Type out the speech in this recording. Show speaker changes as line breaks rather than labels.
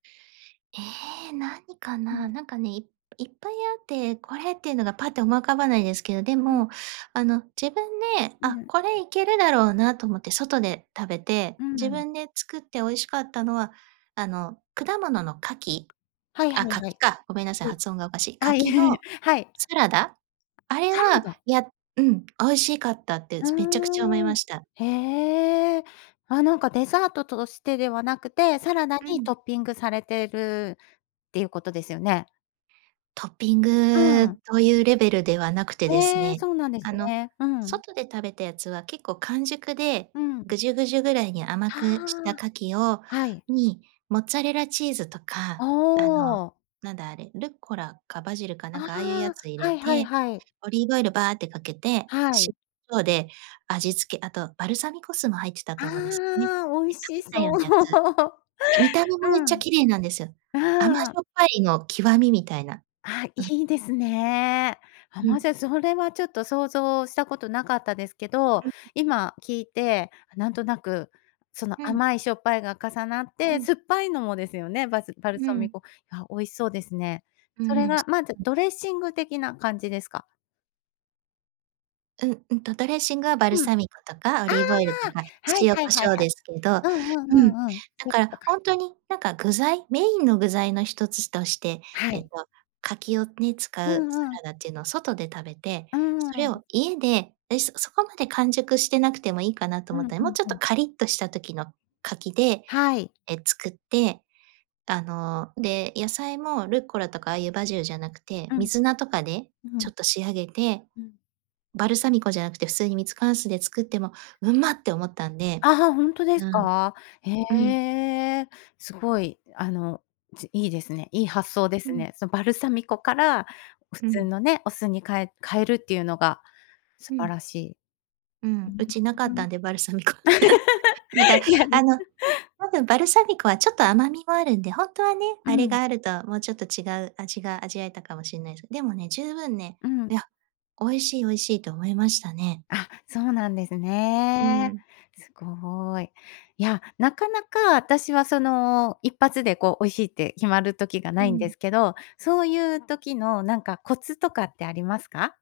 ええ、何か
う
な。
ん。
なんかね、いっぱいあって、これっていうのがパッと思い浮かばないですけど、で
うん。
も、あの自分で
う
「あ、
ん。
これいけるだろうな」と思って外で食べて、
うー
自
ん。
分で作って美味しかったのは、あの果物の柿、
はいは
あ、
いは
柿
い。
か、ごめんなさい、発音がおかしい。
はい。はい。
柿の
はい。
サラダ。あれ
サラ
は、
ダ。
やうん、美味しかったって
ふ
めちゃくちゃ思い
ー
ま
ん。
した。
へえ。あ、なんかデザートとしてではなくて、サラダ
う
に
ん。
トッピングされているっていうことですよね。
トッピン
う
グ
ん。
というレベルではなくてです
へえ、
ね、
そうなんです
あの、
ね。うん。
外で食べたやつは結構完熟で、
うん。
ぐじゅぐじゅぐらいに甘
あ
くした柿を
あ。はい。
に、モッツァレラチーズと
お
か、あの
お。
なんだあれ、ルッコラかバジルかな
あ
んかああいうや
あ。
つ入
は
れ
いはい
て、
はい。
オリーブオイルばあってかけて、
はい。
塩で味付け、あとバルサミコ酢も入ってたと思うんですね。
ああ、美味し
[unintelligible] た
そ
よ
う。
うなやつ。見た目
う
もめっちゃ
ん。
綺麗なんですよ。
う
甘じ
ーん。
ょっぱいの極みみたいな。
あ、
うん。
いいですね。あ、
う
ま、じ
ん。
ゃそれはちょっと想像したことなかったですけど、
うん。
今聞いてなんとなくその
うん。
甘いしょっぱいが重なっ
う
て、
ん。
酸っぱいのもですよね、バスバル
うー
サミ
ん。
コ。や、美味しそうですね。
う
それ
ーん。
がまずドレッシング的な感じですか？
うん。うんと、ドレッシングはバル
うん。
サミコとかオ
あ
リーブオイルとか、
あ。はい
塩
はい
コ
は
シ
い
ョウ
はい。
ですけどう
うんうんう
ん、
んうん。そ
だ
ういう
か
こ
ら
とか。
本当になんか、具材、メインの具材の一つとして、
は
えっ
い。
と柿をね、使
う
うサ
んうん。
ラダっていうのを外で食べて、
うー
それ
ん。
を家でで、そこまで完熟してなくてもいいかなと
う
思
ん
った。
う
もう
ん
ちょっ
う
と
ん。
カリッとした時の柿で、
はい。
え、作って、あの、で、野菜もルッコラとか、ああいうバジルじゃなくて、
うん。
水菜とかで
う
ちょ
ん。
っと仕上げて、
うん。
バルサミコじゃなくて普通にミツカン酢で作っても「うま！」って思ったんで。
あ、は、本当で
う
す
ん。
か？へ
うん。
え。すごいあの、ついいですね。いい発想で
う
す
ん。
ね。そのバルサミコから、普
う
通
ん。
のね、お酢に、かえ変えるっていうのが素
う
晴
ん。
らしい。
うん。う
[unintelligible]
ちなかった んで、バルサミコ。だから、
いや。
あの、多分バルサミコはちょっと甘みもあるんで、本当はね、
う
あれ
ん。
があるともうちょっと違う味が味わえたかもしんないです。でもね、十分ね
うん。
「いや、美味しい、美味しい」と思いましたね。
あ、そうなんです
うー
ね。
ん。
すごい。いや、なかなか私はその一発でこう美味しいって決まる時が
う
ないんで
ん。
すけど、そういう時のなんかコツとかってありますか？